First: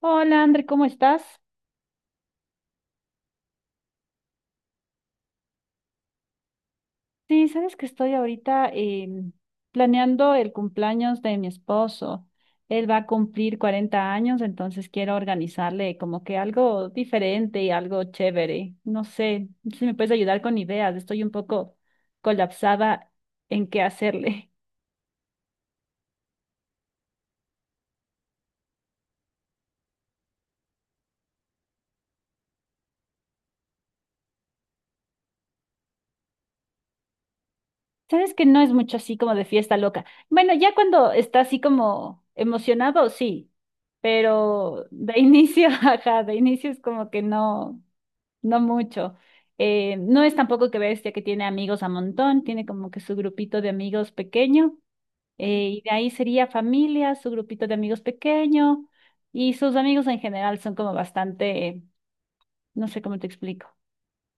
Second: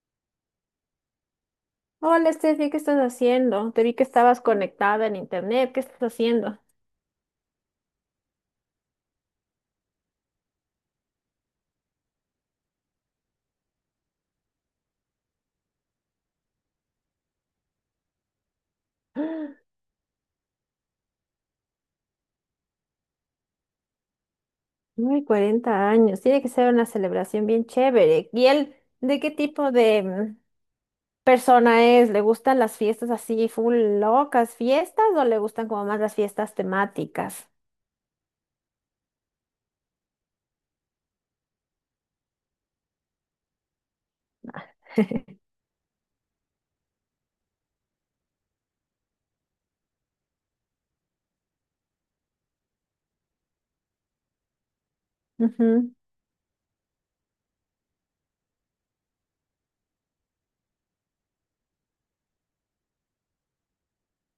Hola, André, ¿cómo estás? Hola, Steffi, ¿qué estás haciendo? Te vi que estabas conectada en internet. ¿Qué estás haciendo? Sí, sabes que estoy ahorita planeando el cumpleaños de mi esposo. Él va a cumplir 40 años, entonces quiero organizarle como que algo diferente y algo chévere. No sé si me puedes ayudar con ideas. Estoy un poco colapsada en qué hacerle. Muy 40 años. Tiene que ser una celebración bien chévere. ¿Y él de qué tipo de persona es? ¿Le gustan las fiestas así, full locas fiestas o le gustan como más las fiestas temáticas? Sabes que no es mucho así como de fiesta loca. Bueno, ya cuando está así como emocionado, sí, pero de inicio, ajá, de inicio es como que no. No mucho. No es tampoco que bestia que tiene amigos a montón, tiene como que su grupito de amigos pequeño, y de Ujú. ahí sería familia, su grupito de amigos pequeño, y sus amigos en general son como bastante, no sé cómo te explico.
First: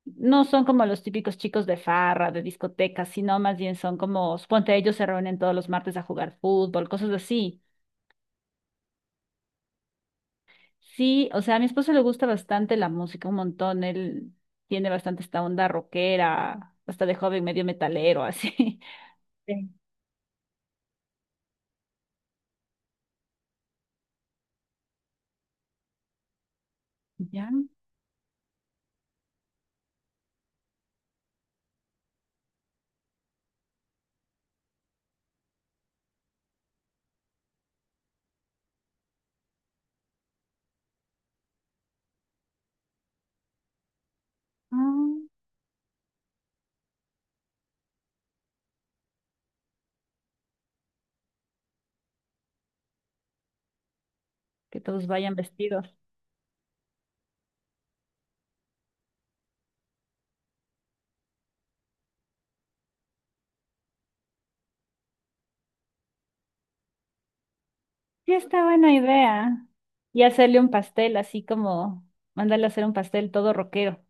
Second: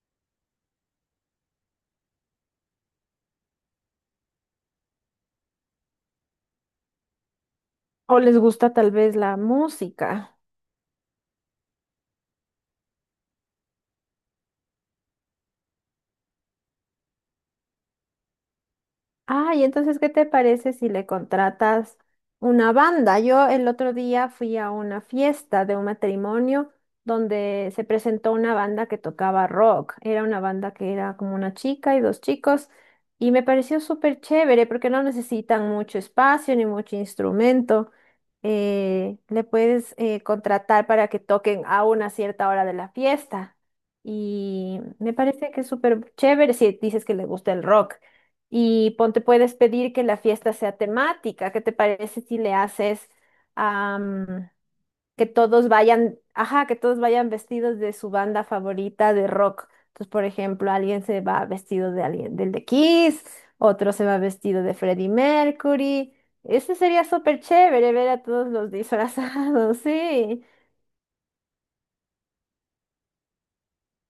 No son como los típicos chicos de farra, de discotecas, sino más bien son como, suponte ellos se reúnen todos los martes a jugar fútbol, cosas así. ¿O les gusta tal vez la música? Sí, o sea, a mi esposo le gusta bastante la música, un montón. Él tiene bastante esta onda rockera, hasta de joven medio metalero, así. Ah, y Sí. entonces, ¿qué te parece si le contratas una banda? Yo el otro día fui a una fiesta de un matrimonio Ya, donde se presentó una banda que tocaba rock. Era una banda que era como una chica y dos chicos y me pareció súper chévere porque no necesitan mucho espacio ni mucho instrumento. Le puedes contratar para que toquen a una cierta hora de la fiesta y ah, me parece que es súper chévere si dices que le gusta el rock. Y ponte, puedes pedir que la fiesta sea temática. ¿Qué te parece si le haces am, que todos vayan vestidos. Ajá, que todos vayan vestidos de su banda favorita de rock? Entonces, por ejemplo, alguien se va vestido de alguien del de Kiss, otro se va vestido de Freddie Mercury. Ese sería súper chévere ver a Sí, todos está los buena idea. disfrazados, Y sí. hacerle un pastel, así como mandarle a hacer un pastel todo rockero.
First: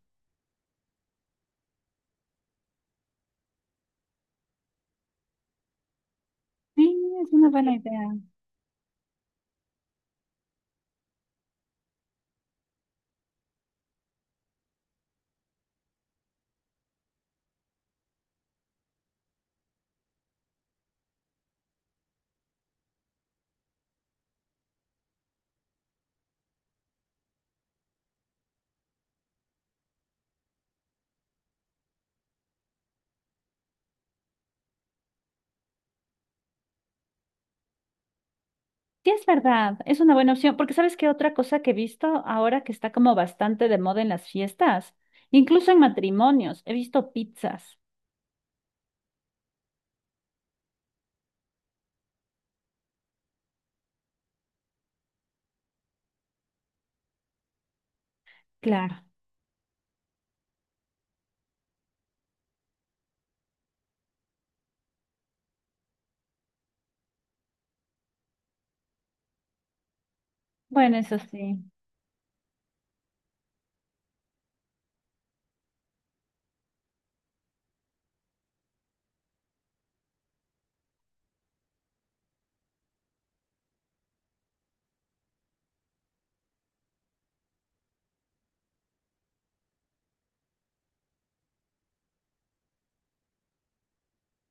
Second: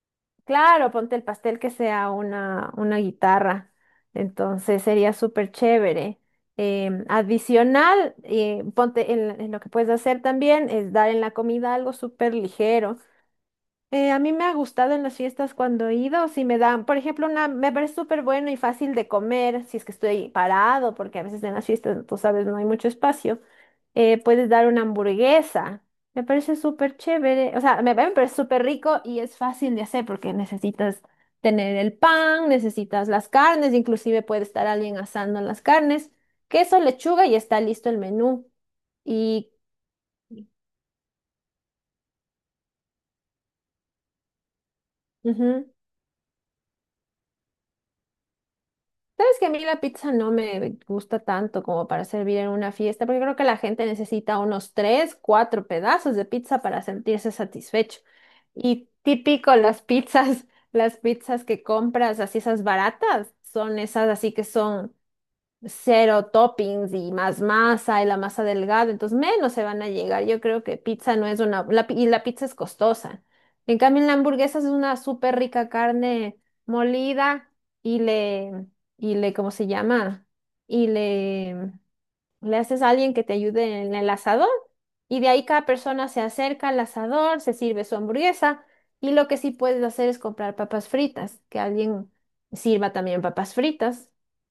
Claro, ponte el pastel que sea una guitarra. Entonces sería súper chévere. Sí, es una buena idea. Adicional, ponte en lo que puedes hacer también es dar en la comida algo súper ligero. A mí me ha gustado en las fiestas cuando he ido, si me dan, por ejemplo, una, me parece súper bueno y fácil de comer, si es que estoy parado, porque a veces en las fiestas, tú sabes, no hay mucho espacio puedes dar una hamburguesa. Me parece súper chévere. O sea, me parece súper rico y es fácil de hacer porque necesitas tener el pan, necesitas las carnes, inclusive puede estar alguien asando las carnes, queso, lechuga y está listo el menú. Sí, es Y verdad, es una buena opción, porque ¿sabes qué otra cosa que he visto ahora que está como bastante de moda en las fiestas? ujú. Incluso en matrimonios, he visto pizzas. Sabes que a mí la pizza no me gusta tanto como para servir en una fiesta, porque creo que la gente necesita unos tres, cuatro pedazos de pizza para sentirse satisfecho. Y Claro. típico las pizzas, las pizzas que compras, así esas baratas, son esas así que son cero toppings y más masa y la masa delgada, entonces menos se van a llegar. Yo creo que Bueno, pizza eso no es sí. una, la pi- y la pizza es costosa. En cambio, en la hamburguesa es una súper rica carne molida y le, y le, ¿cómo se llama? Y le haces a alguien que te ayude en el asador y de ahí cada persona se acerca al asador, se sirve su hamburguesa y lo que sí puedes hacer es comprar papas fritas, que alguien sirva también papas fritas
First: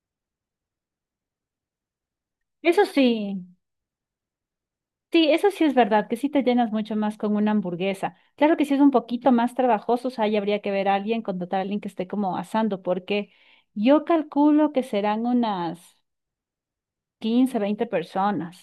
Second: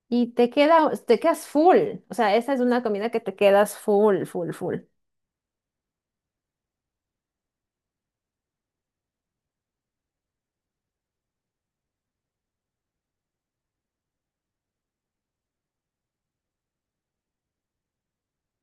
y te queda, te quedas full, o sea, esa es una Eso comida que te sí. quedas full, full, full. Sí, eso sí es verdad, que sí te llenas mucho más con una hamburguesa. Claro que si es un poquito más trabajoso, o sea, ahí habría que ver a alguien, contratar a alguien que esté como asando, porque yo calculo que serán unas 15 20 personas,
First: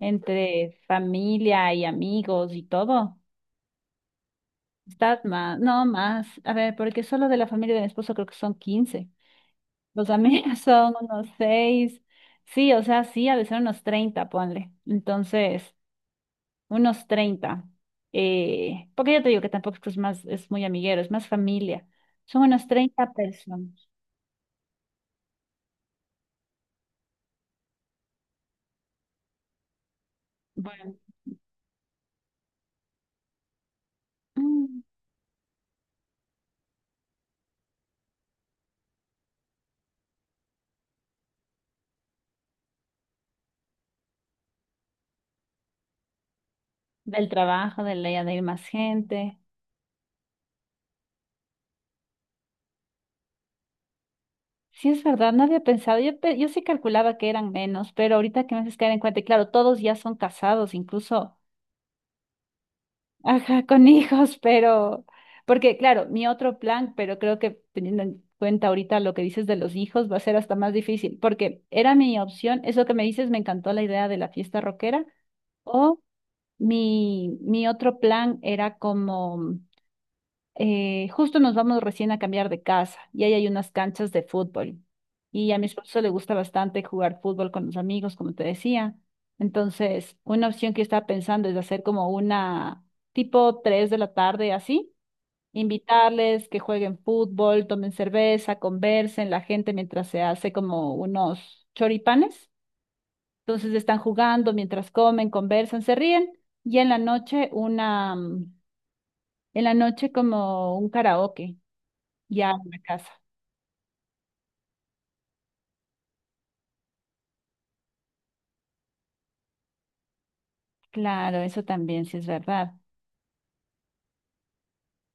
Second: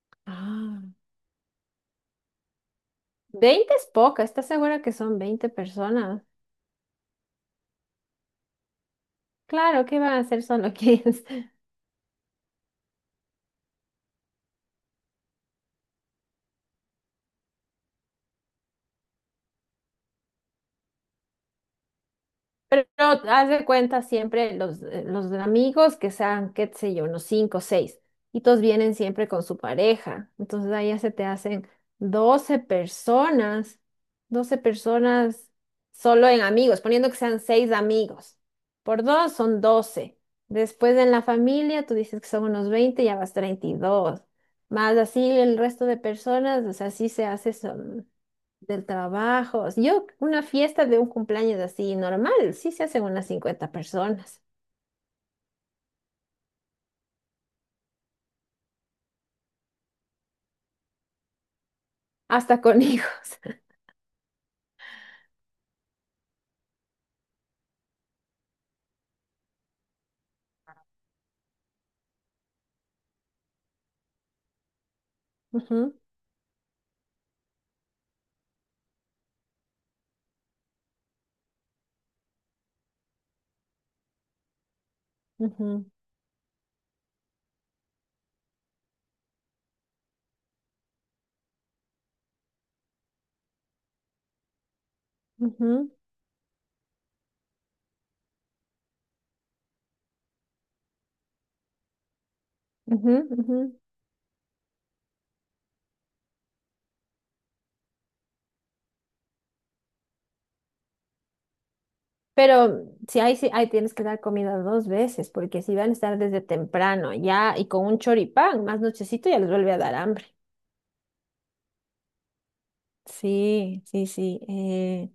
entre Ah, familia y amigos y todo. 20 es poca, ¿estás segura que son Está 20 más, no personas? más. A ver, porque solo de la familia de mi esposo creo que son 15. Claro, ¿qué Los van a hacer amigos solo son unos 15? seis. Sí, o sea, sí, a veces unos 30 ponle. Entonces unos 30, porque ya te digo que tampoco es que es más, es muy amiguero, es más familia. Son unos Pero 30 haz de personas. cuenta siempre los amigos que sean, qué sé yo, unos cinco o seis, y todos vienen siempre con su pareja. Entonces ahí Bueno, ya se te hacen 12 personas, doce mm, personas solo en amigos, poniendo que sean seis amigos. Por dos son 12. Después en la familia, tú dices que son unos 20, ya vas 32. Más así el resto de personas, o sea, así se del hace. trabajo, de la Son idea de ir más del gente. trabajo. Yo, una fiesta de un cumpleaños así normal, sí se hacen unas 50 personas, Sí, es verdad, no había pensado. Yo, yo sí calculaba que eran menos, pero ahorita que me haces caer en cuenta, y claro, todos ya son casados, incluso hasta con hijos. ajá, con hijos, pero, porque claro, mi otro plan, pero creo que teniendo en cuenta ahorita lo que dices de los hijos, va a ser hasta más difícil, porque era mi opción, eso que me dices, me encantó la idea de la fiesta rockera, Ujú, o mi otro plan era como justo nos vamos recién a cambiar de casa y ahí hay unas canchas de fútbol. Y a mi ujú, esposo le gusta bastante jugar fútbol con los amigos, como te decía. Entonces, una opción que yo estaba pensando es hacer como una tipo 3 de la tarde así, ujú, invitarles que jueguen fútbol, tomen cerveza, conversen la gente mientras se hace como unos choripanes. ujú, ujú. Entonces están jugando mientras comen, conversan, se ríen y en la noche una, en la noche como un karaoke. Ya en la Pero casa. si hay, tienes que dar comida dos veces, porque si van a estar desde temprano ya y con un choripán, más nochecito ya les vuelve a dar hambre. Claro, eso también sí es verdad. Sí, sí, sí.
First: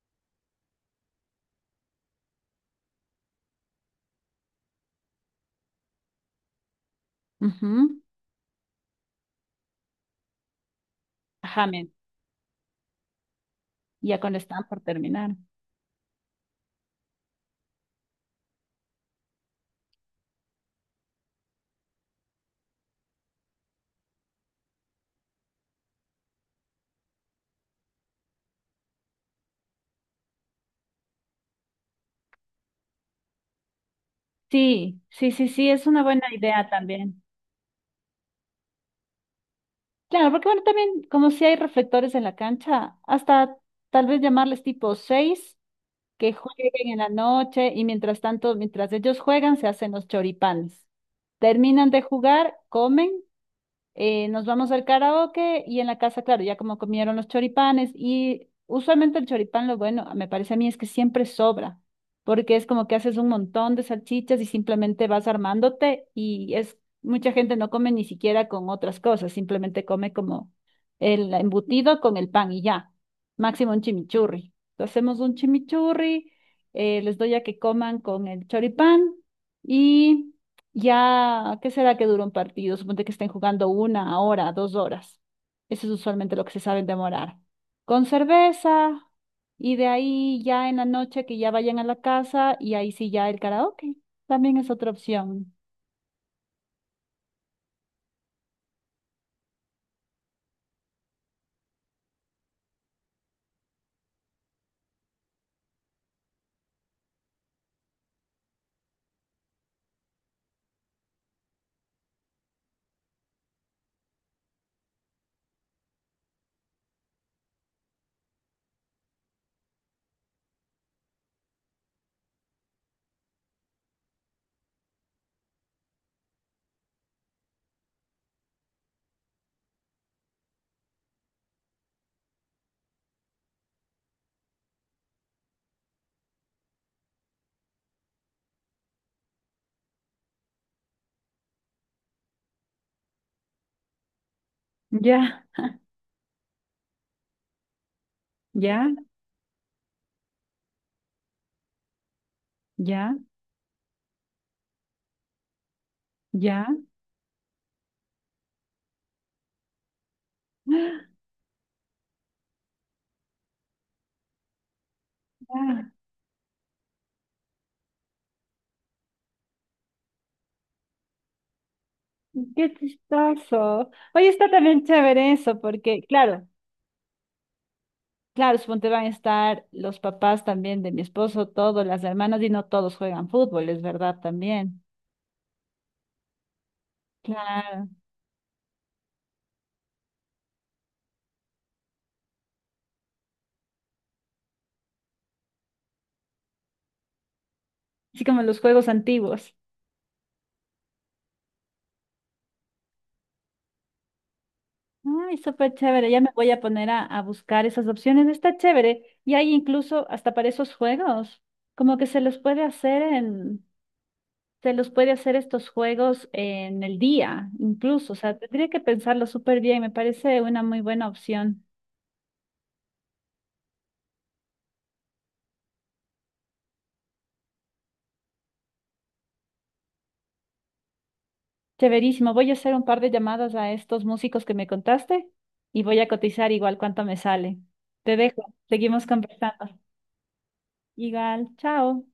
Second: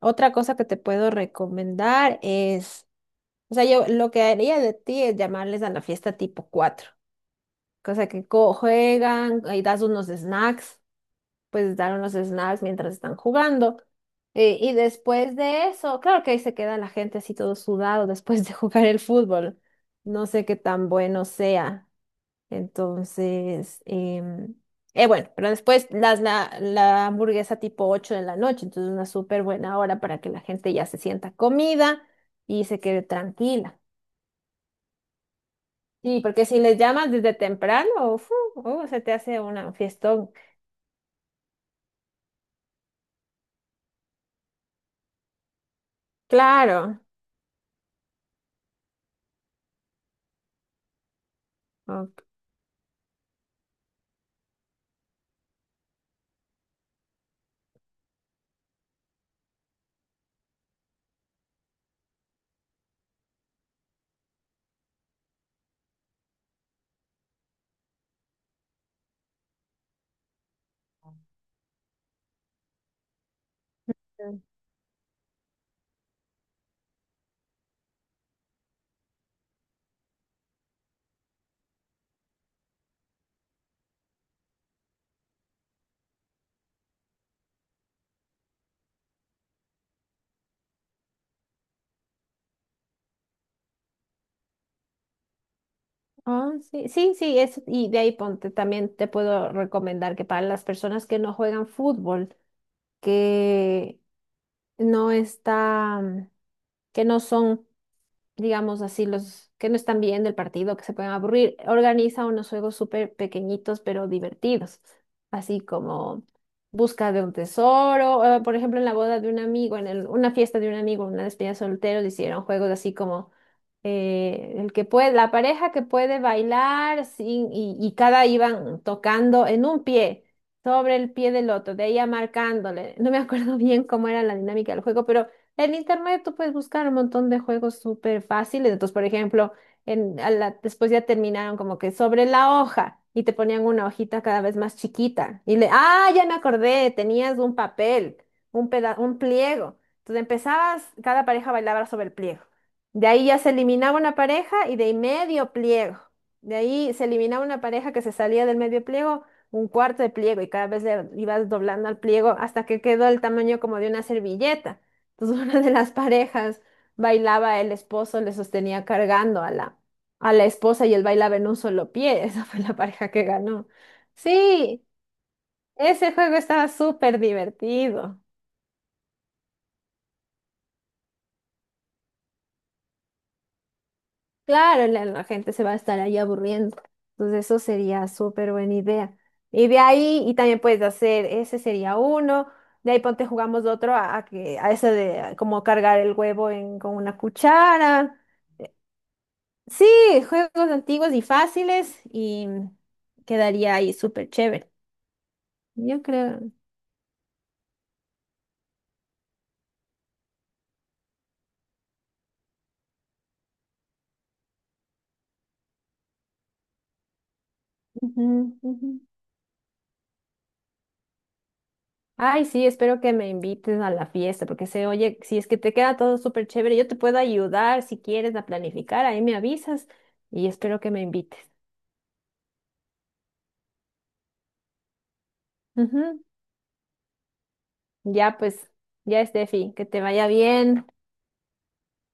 Otra cosa que te puedo recomendar es, o sea, yo lo que haría de ti es llamarles a la fiesta tipo 4. O Ujú. sea, que co- juegan, y das unos snacks, Ajá, pues men, dar unos snacks mientras están jugando. ya cuando están Y por terminar. después de eso, claro que ahí se queda la gente así todo sudado después de jugar el fútbol. No sé qué tan bueno sea. Entonces, bueno, pero después la hamburguesa tipo 8 de la noche, entonces una súper buena hora para que la gente ya se sienta comida y se quede tranquila. Sí, sí, sí, sí, es una Sí, buena porque si idea les llamas también. desde temprano, fu, se te hace una fiesta. Claro, porque bueno, también como si hay reflectores en la cancha, hasta tal vez llamarles tipo 6, que jueguen en Claro. la noche y mientras tanto, mientras ellos juegan, se hacen los choripanes. Terminan de Ok. jugar, comen, nos vamos al karaoke y en la casa, claro, ya como comieron los choripanes y usualmente el choripán, lo bueno, me parece a mí es que siempre sobra, porque es como que haces un montón de salchichas y simplemente vas armándote y es, mucha gente no come ni siquiera con otras cosas, simplemente come como el embutido con el pan y ya, máximo un chimichurri. Entonces hacemos un chimichurri, les doy a que coman con el choripán y... Ya, ¿qué será que dura un partido? Suponte que estén jugando 1 hora, 2 horas. Eso es usualmente lo que se saben demorar. Con cerveza y de ahí ya en la noche que ya vayan a la casa y ahí sí ya el karaoke. También es otra opción. Ah, sí, sí, sí, es, y de ahí ponte, también te puedo recomendar que para las personas que no juegan fútbol, que no están, que no son digamos así, los que no están bien del partido, que se pueden aburrir. Organiza unos juegos súper pequeñitos pero divertidos, así como busca de un tesoro. Por ejemplo, en la boda de un amigo, una fiesta de un amigo, una despedida de solteros, hicieron juegos así como el que puede, la pareja que puede bailar sin, y cada iban tocando en un pie. Sobre el pie del otro, de ahí marcándole. No me acuerdo bien cómo era la dinámica del juego, pero en internet tú puedes buscar un montón de juegos súper fáciles. Entonces, por ejemplo, después ya terminaron como que sobre la hoja y te ponían una hojita cada vez más Ya, chiquita. Ah, ya me acordé, tenías un papel, ya, un pliego. Entonces empezabas, cada pareja bailaba sobre el pliego. De ya, ahí ya se eliminaba una pareja y de ahí medio pliego. De ya. ahí se eliminaba una pareja que se salía del medio pliego, un cuarto de pliego y cada vez le ibas doblando al pliego hasta que quedó el tamaño como de una servilleta. Entonces una de las Ah, parejas bailaba, el esposo le sostenía cargando a la esposa y él bailaba en un solo pie. Esa fue qué la pareja que ganó. chistoso. Oye, está también Sí, chévere eso, porque ese juego claro, estaba súper divertido. claro, suponte van a estar los papás también de mi esposo, todos, las hermanas y no todos juegan fútbol, es verdad también. Claro, la gente se va a estar ahí aburriendo. Entonces eso Claro, sería súper buena idea. Y de ahí, y también puedes hacer, ese sería uno. De ahí ponte jugamos otro a que, a ese de como cargar el huevo en, con una cuchara. así como los juegos antiguos. Sí, juegos antiguos y fáciles y quedaría ahí súper chévere. Ay, súper Yo chévere, ya me voy creo. a poner a buscar esas opciones, está chévere. Y hay incluso hasta para esos juegos, como que se los puede hacer en, se los puede hacer estos juegos en el día, incluso, o Ujú, sea, tendría que ujú. pensarlo súper bien, me parece una muy buena opción. Ay, sí, espero que me invites a la fiesta porque se oye, si es que te queda todo súper chévere, yo te puedo ayudar si quieres a planificar, ahí me avisas y espero que me invites. Chéverísimo, voy a hacer un par de llamadas a estos músicos que me contaste y voy a Ujú. cotizar igual cuánto me sale. Te Ya dejo, pues, seguimos ya Steffi, conversando. que te vaya bien. Igual, chao.